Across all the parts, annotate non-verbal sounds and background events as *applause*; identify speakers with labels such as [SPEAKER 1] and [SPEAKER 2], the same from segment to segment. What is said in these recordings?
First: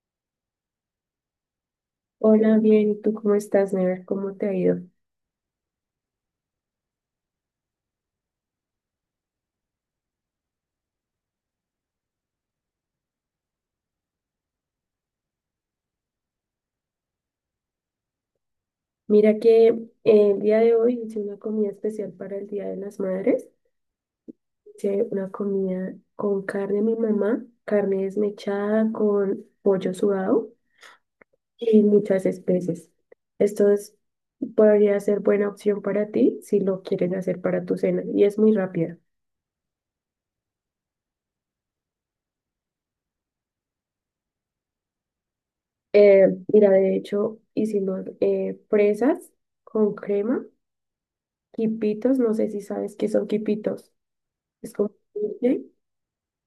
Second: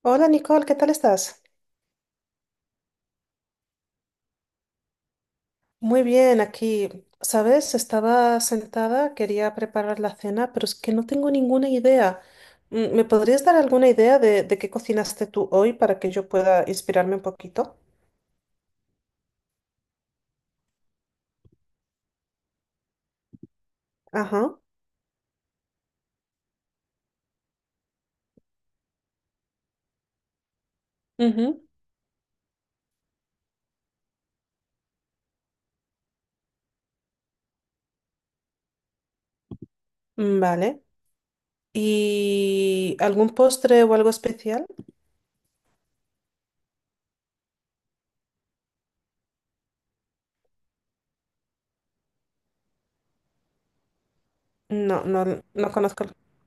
[SPEAKER 1] Hola Nicole, ¿qué tal estás?
[SPEAKER 2] Hola, bien, ¿y tú cómo estás, Never? ¿Cómo te ha ido?
[SPEAKER 1] Muy bien, aquí, ¿sabes? Estaba sentada, quería preparar la cena, pero es que no tengo ninguna idea. ¿Me podrías dar alguna idea de qué cocinaste tú hoy para que yo pueda inspirarme un poquito?
[SPEAKER 2] Mira que el día de hoy hice una comida especial para el Día de las Madres.
[SPEAKER 1] Ajá.
[SPEAKER 2] Hice una comida con carne de mi mamá, carne desmechada con pollo sudado
[SPEAKER 1] Ujú.
[SPEAKER 2] y muchas especies. Esto es- Podría ser buena opción para ti si lo quieres hacer para tu cena y es muy rápida.
[SPEAKER 1] Mm, vale. ¿Y algún postre o algo especial?
[SPEAKER 2] Eh, Mira, de hecho, hicimos fresas con crema, quipitos, no sé si sabes qué son quipitos. Es como...
[SPEAKER 1] No, no, no conozco.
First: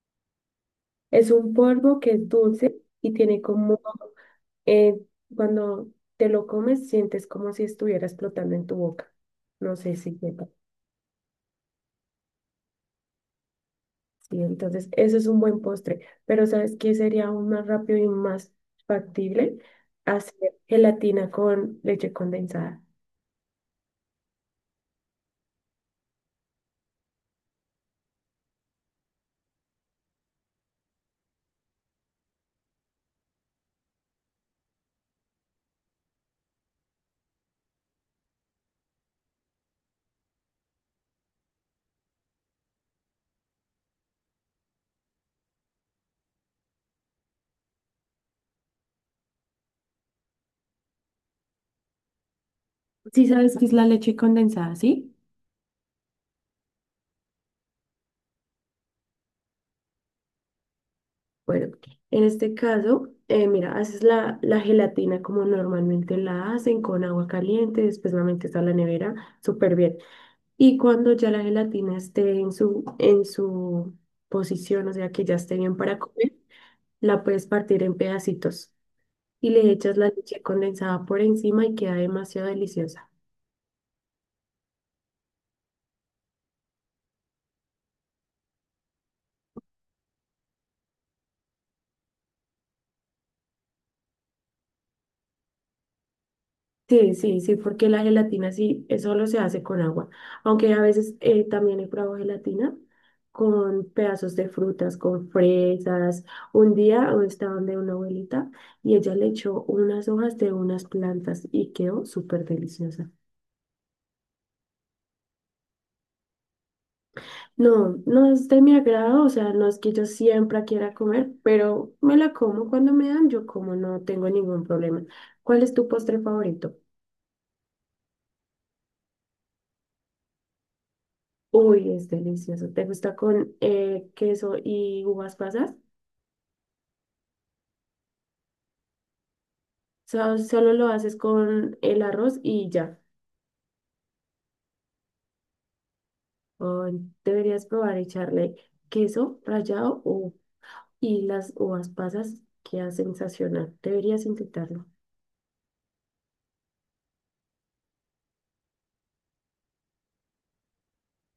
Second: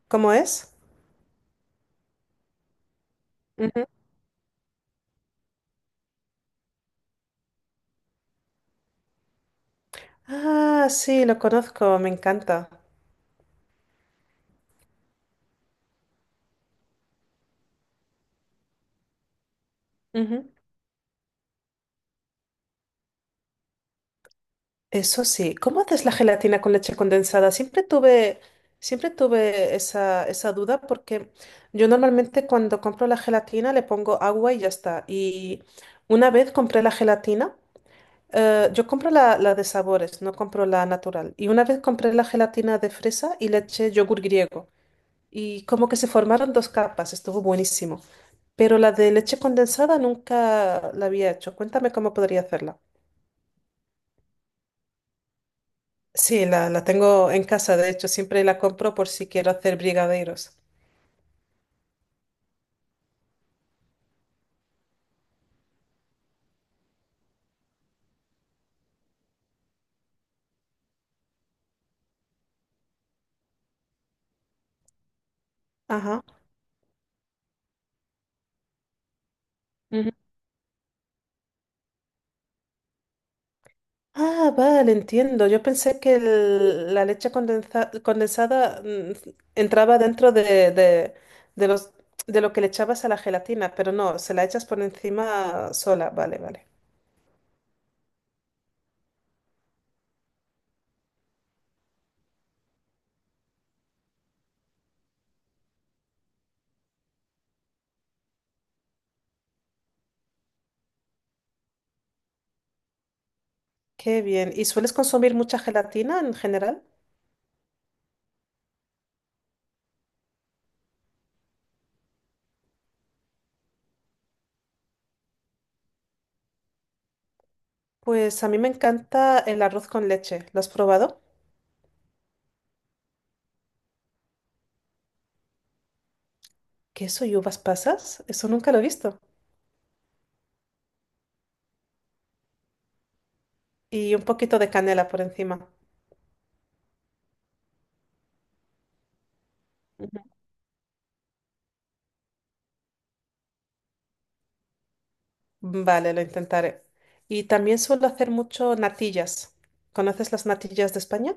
[SPEAKER 1] ¿Cómo es?
[SPEAKER 2] Es un polvo que es dulce y tiene
[SPEAKER 1] Ujú.
[SPEAKER 2] eh, cuando te lo comes, sientes como si estuviera explotando en tu boca. No sé si sepa.
[SPEAKER 1] Ah, sí, lo conozco, me encanta.
[SPEAKER 2] Sí, entonces, eso es un buen postre. Pero ¿sabes qué sería aún más rápido y más factible?
[SPEAKER 1] Ujú.
[SPEAKER 2] Hacer gelatina con leche condensada.
[SPEAKER 1] Eso sí, ¿cómo haces la gelatina con leche condensada? Siempre tuve esa duda porque yo normalmente cuando compro la gelatina le pongo agua y ya está. Y una vez compré la gelatina, yo compro la de sabores, no compro la natural. Y una vez compré la gelatina de fresa y le eché yogur griego. Y como que se formaron dos capas, estuvo buenísimo. Pero la de leche condensada nunca la había hecho. Cuéntame cómo podría hacerla.
[SPEAKER 2] Sí, sabes qué es la leche condensada, ¿sí?
[SPEAKER 1] Sí, la tengo en casa, de hecho, siempre la compro por si quiero hacer brigadeiros.
[SPEAKER 2] Bueno, en este caso, mira, haces la gelatina como normalmente la hacen, con agua caliente, después la metes a la nevera, súper bien. Y cuando ya la gelatina esté en su posición, o sea que ya esté bien para
[SPEAKER 1] Ajá.
[SPEAKER 2] comer, la puedes partir en pedacitos y le echas la
[SPEAKER 1] Ujú.
[SPEAKER 2] leche condensada por encima y queda demasiado deliciosa.
[SPEAKER 1] Ah, vale, entiendo. Yo pensé que la condensada entraba dentro de de lo que le echabas a la gelatina, pero no, se la echas por encima sola. Vale, vale.
[SPEAKER 2] Sí, sí, sí, porque la gelatina sí solo se hace con agua, aunque a veces también he probado gelatina con pedazos de frutas, con fresas. Un día estaba donde una abuelita y ella le echó unas hojas de unas plantas y quedó súper deliciosa.
[SPEAKER 1] Qué bien. ¿Y sueles consumir mucha gelatina en general?
[SPEAKER 2] No, no es de mi agrado, o sea, no es que yo siempre quiera comer, pero me la como cuando me dan, yo como no tengo ningún problema. ¿Cuál es tu postre favorito?
[SPEAKER 1] Pues a mí me encanta el arroz con leche. ¿Lo has probado?
[SPEAKER 2] Uy, es delicioso. ¿Te gusta con queso y uvas pasas?
[SPEAKER 1] ¿Queso y uvas pasas? Eso nunca lo he visto.
[SPEAKER 2] Solo lo haces con el arroz y ya.
[SPEAKER 1] Y un poquito de canela por encima.
[SPEAKER 2] Ay, deberías probar echarle queso rallado y las uvas pasas, queda sensacional. Deberías intentarlo.
[SPEAKER 1] Vale, lo intentaré. Y también suelo hacer mucho natillas. ¿Conoces las natillas de España?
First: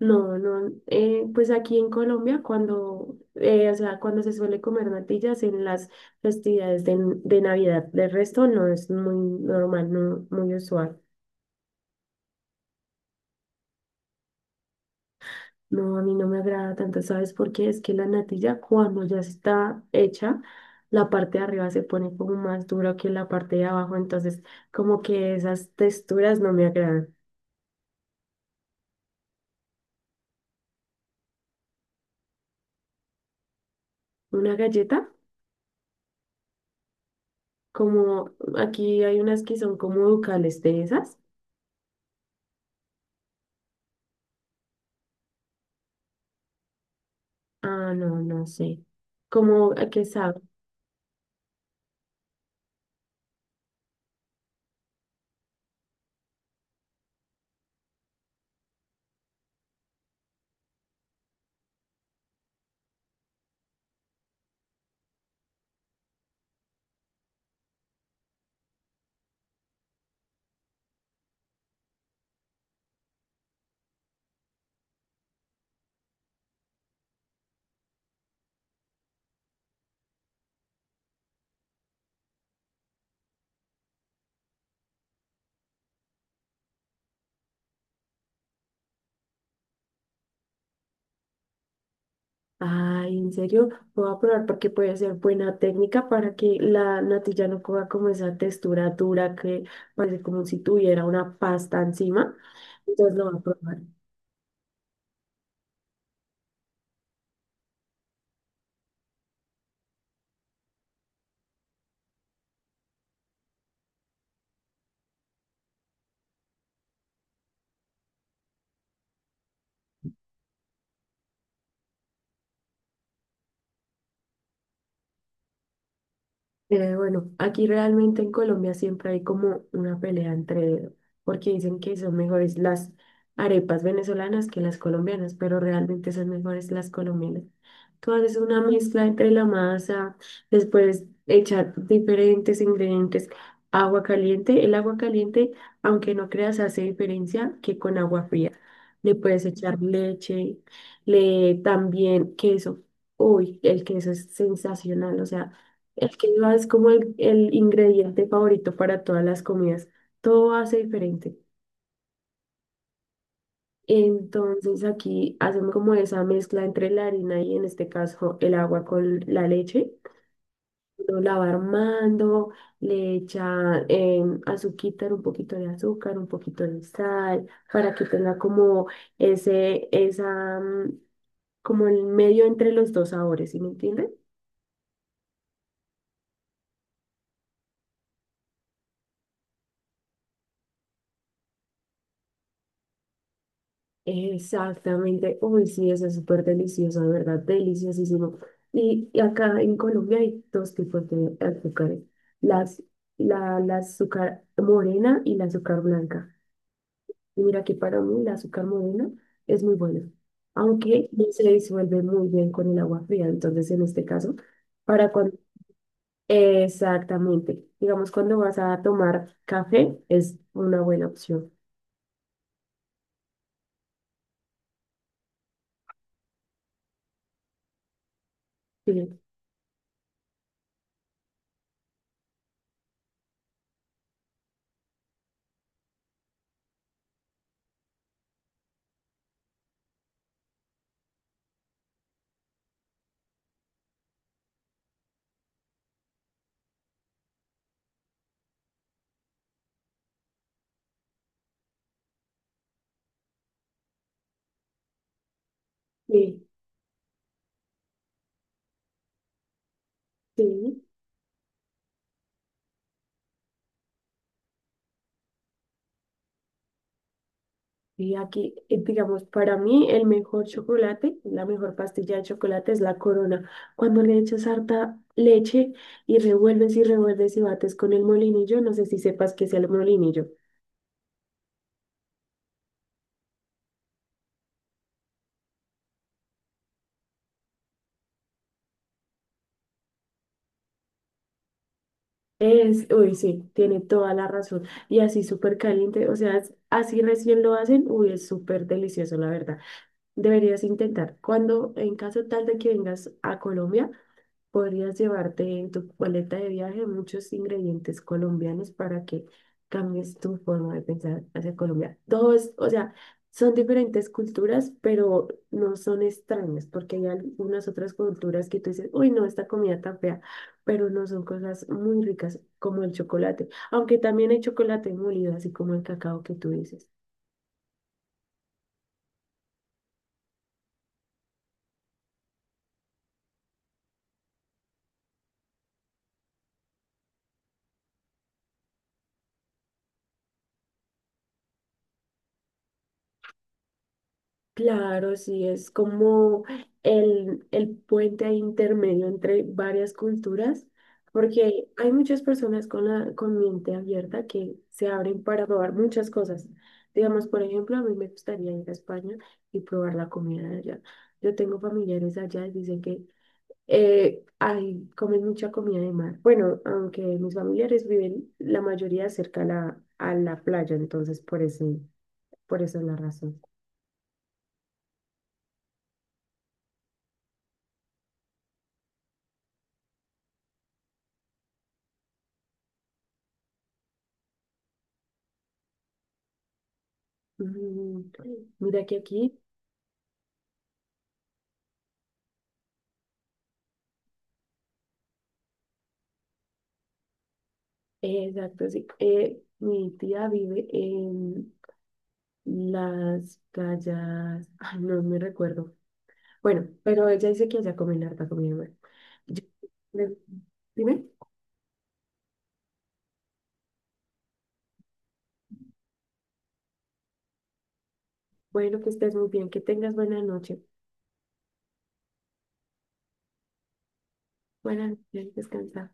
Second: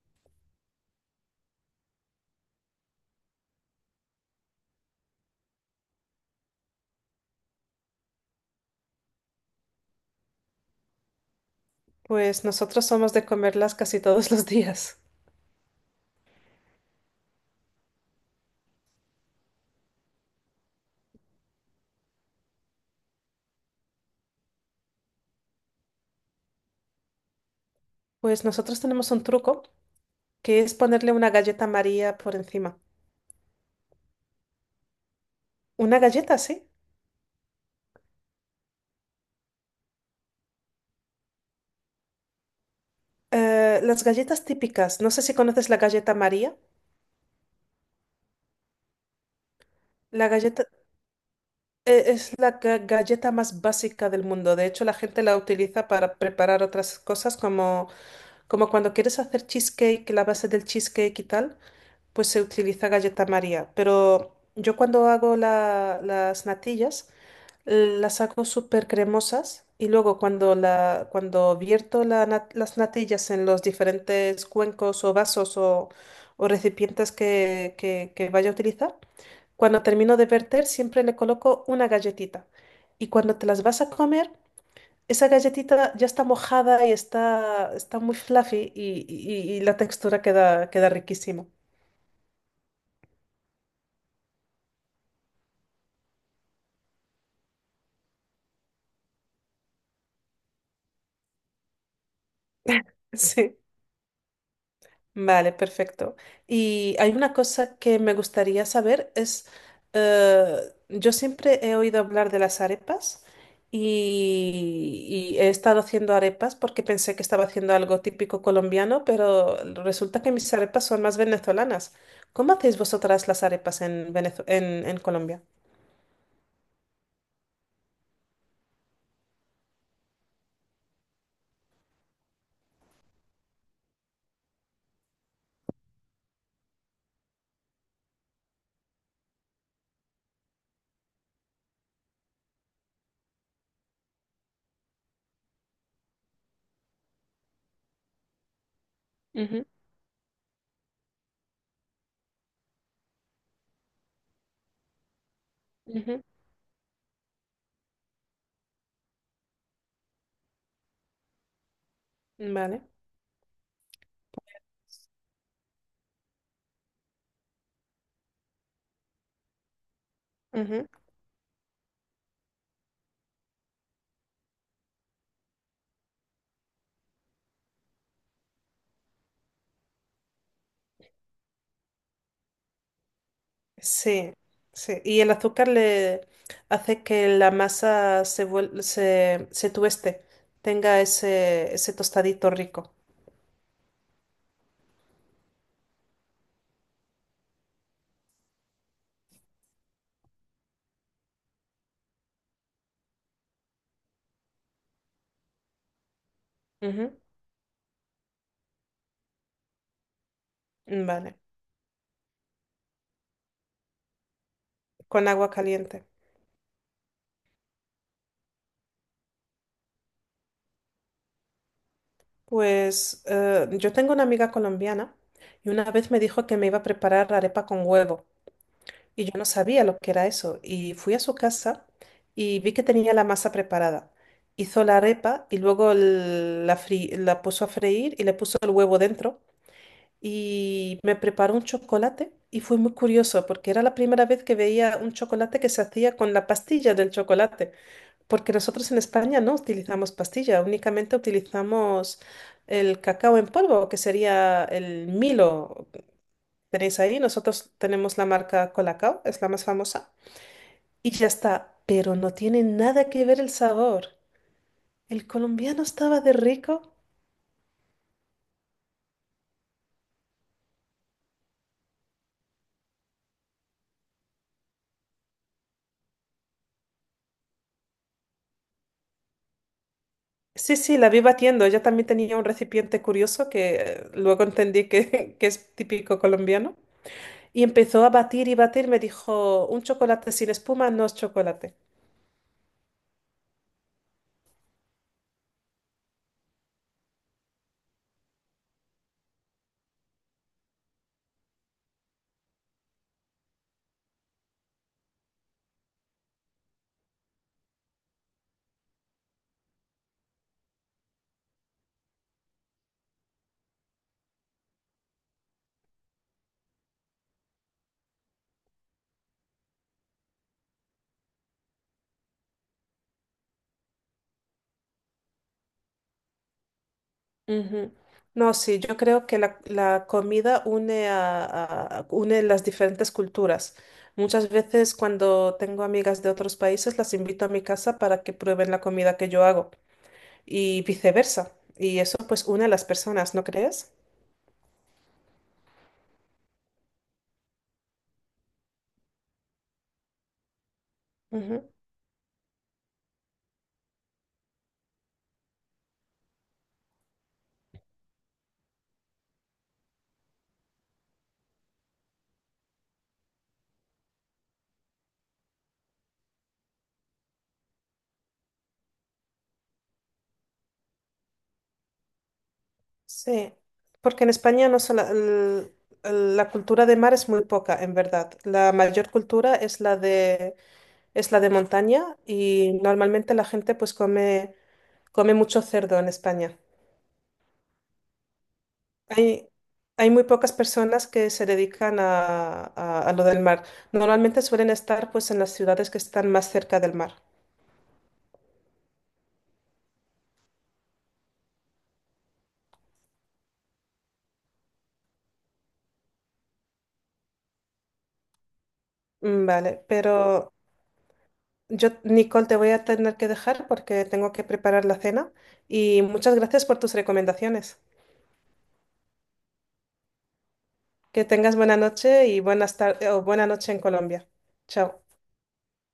[SPEAKER 2] No, no, pues aquí en Colombia cuando, o sea, cuando se suele comer natillas en las festividades de Navidad, de resto no es muy normal, no muy usual.
[SPEAKER 1] Pues nosotros somos de comerlas casi todos *laughs* los días.
[SPEAKER 2] No, a mí no me agrada tanto, ¿sabes por qué? Es que la natilla cuando ya está hecha, la parte de arriba se pone como más dura que la parte de abajo, entonces como que esas texturas no me agradan.
[SPEAKER 1] Pues nosotros tenemos un truco que es ponerle una galleta María por encima.
[SPEAKER 2] Una galleta,
[SPEAKER 1] Una galleta, sí.
[SPEAKER 2] como aquí hay unas que son como ducales de esas.
[SPEAKER 1] Las galletas típicas. No sé si conoces la galleta María.
[SPEAKER 2] Ah, no, no sé. ¿Cómo a qué
[SPEAKER 1] La
[SPEAKER 2] sabe?
[SPEAKER 1] galleta es la galleta más básica del mundo. De hecho, la gente la utiliza para preparar otras cosas como cuando quieres hacer cheesecake, la base del cheesecake y tal. Pues se utiliza galleta María. Pero yo cuando hago las natillas, las hago súper cremosas y luego cuando vierto las natillas en los diferentes cuencos o vasos o recipientes que vaya a utilizar, cuando termino de verter siempre le coloco una galletita. Y cuando te las vas a comer, esa galletita ya está mojada y está muy fluffy y la textura queda riquísima.
[SPEAKER 2] Ay, en serio, lo voy a probar porque puede ser buena técnica para que la natilla no coja como esa textura dura que parece como si tuviera una pasta encima.
[SPEAKER 1] *laughs*
[SPEAKER 2] Entonces lo voy a
[SPEAKER 1] Sí.
[SPEAKER 2] probar.
[SPEAKER 1] Vale, perfecto. Y hay una cosa que me gustaría saber es, eh, yo siempre he oído hablar de las arepas y he estado haciendo arepas porque pensé que estaba haciendo algo típico colombiano, pero resulta que mis arepas son más venezolanas. ¿Cómo hacéis vosotras las arepas en en Colombia?
[SPEAKER 2] Bueno, aquí realmente en Colombia siempre hay como una pelea entre, porque dicen que son mejores las arepas venezolanas que las colombianas, pero realmente son mejores las colombianas. Tú haces una mezcla entre la masa, después echar diferentes ingredientes, agua caliente. El agua caliente, aunque no creas, hace diferencia que con agua fría. Le puedes echar leche, le también queso. Uy, el queso es sensacional, o sea.
[SPEAKER 1] Ujú,
[SPEAKER 2] El
[SPEAKER 1] ujú.
[SPEAKER 2] quinoa es como el ingrediente favorito para todas las comidas. Todo hace diferente.
[SPEAKER 1] Vale.
[SPEAKER 2] Entonces aquí hacemos como esa mezcla entre la harina y en este caso el agua con la leche. Lo la va armando, le echa azuquita, un poquito de azúcar, un poquito de sal, para que tenga como ese, esa, mm, como el medio entre los dos sabores, ¿sí me entiendes?
[SPEAKER 1] Sí, sí. Y el azúcar le hace que la masa se tueste, tenga ese tostadito rico.
[SPEAKER 2] Exactamente. Uy, sí, eso es súper delicioso, de verdad, deliciosísimo. Y acá en Colombia hay dos tipos de azúcares, las, la azúcar morena y la azúcar blanca.
[SPEAKER 1] Ujú.
[SPEAKER 2] Y mira que para mí la azúcar morena es muy buena, aunque no
[SPEAKER 1] Vale,
[SPEAKER 2] se disuelve muy bien con el agua fría. Entonces, en este caso, para
[SPEAKER 1] con
[SPEAKER 2] cuando...
[SPEAKER 1] agua caliente.
[SPEAKER 2] Exactamente. Digamos, cuando vas a tomar café, es una buena opción.
[SPEAKER 1] Pues yo tengo una amiga colombiana y una vez me dijo que me iba a preparar arepa con huevo
[SPEAKER 2] Sí,
[SPEAKER 1] y yo no sabía lo que era eso. Y fui a su casa y vi que tenía la masa preparada. Hizo la arepa y luego la puso a freír y le puso el huevo dentro. Y me preparó un chocolate y fue muy curioso porque era la primera vez que veía un chocolate que se hacía con la pastilla del chocolate, porque nosotros en España no utilizamos pastilla, únicamente utilizamos el cacao en polvo, que sería el Milo.
[SPEAKER 2] sí,
[SPEAKER 1] Tenéis ahí, nosotros tenemos la marca Colacao, es la más famosa,
[SPEAKER 2] sí.
[SPEAKER 1] y ya está, pero no tiene nada que ver el sabor. El colombiano estaba de rico.
[SPEAKER 2] Y aquí, digamos, para mí el mejor chocolate, la mejor pastilla de chocolate es la Corona. Cuando le echas harta leche y revuelves y revuelves y bates con el molinillo, no sé si sepas qué es el molinillo.
[SPEAKER 1] Sí, sí, la vi batiendo. Ella también tenía un recipiente curioso que luego entendí que, *laughs* que es típico colombiano. Y empezó a batir y batir. Me dijo, un chocolate sin espuma no es chocolate.
[SPEAKER 2] Es, uy, sí, tiene toda la razón. Y así súper caliente, así recién lo hacen, uy, es súper delicioso, la verdad. Deberías intentar. Cuando, en caso tal de que vengas a Colombia, podrías llevarte en tu paleta de viaje muchos ingredientes colombianos para que cambies tu forma de pensar hacia Colombia. Dos, o sea, son diferentes culturas, pero no son extrañas, porque hay algunas otras culturas que tú dices, uy, no, esta comida tan fea, pero no son cosas muy ricas como el chocolate, aunque también hay chocolate molido, así como el cacao que tú dices.
[SPEAKER 1] Ujú. No, sí, yo creo que la comida une las diferentes culturas. Muchas veces cuando tengo amigas de otros países las invito a mi casa para que prueben la comida que yo hago y viceversa. Y eso pues une a las personas, ¿no crees?
[SPEAKER 2] Claro, sí, es como el puente ahí intermedio entre varias culturas, porque hay muchas personas con la con mente abierta que se abren para probar muchas cosas. Digamos, por ejemplo, a mí me gustaría ir a España y probar la comida de allá. Yo tengo familiares allá y dicen que comen mucha comida de mar. Bueno, aunque mis familiares viven la mayoría cerca a a la playa, entonces por eso es la razón.
[SPEAKER 1] Sí, porque en España no sola- el- la cultura de mar es muy poca, en verdad. La mayor cultura es es la de montaña y normalmente la gente come mucho cerdo en España.
[SPEAKER 2] Mm, Mira que aquí,
[SPEAKER 1] Hay, hay muy pocas personas que se dedican a lo del mar. Normalmente suelen estar pues en las ciudades que están más cerca del mar.
[SPEAKER 2] exacto, sí. Mi tía vive en las playas, ay, no me recuerdo. Bueno, pero ella dice que allá comen harta comida buena. Yo-
[SPEAKER 1] Mm, vale,
[SPEAKER 2] le-
[SPEAKER 1] pero
[SPEAKER 2] Dime,
[SPEAKER 1] yo, Nicole, te voy a tener que dejar porque tengo que preparar la cena y muchas gracias por tus recomendaciones.
[SPEAKER 2] bueno, que estés muy bien, que tengas buena noche.
[SPEAKER 1] Que tengas buena noche y buenas tardes o buena noche en Colombia.
[SPEAKER 2] Buenas
[SPEAKER 1] Chao.
[SPEAKER 2] noches, descansa.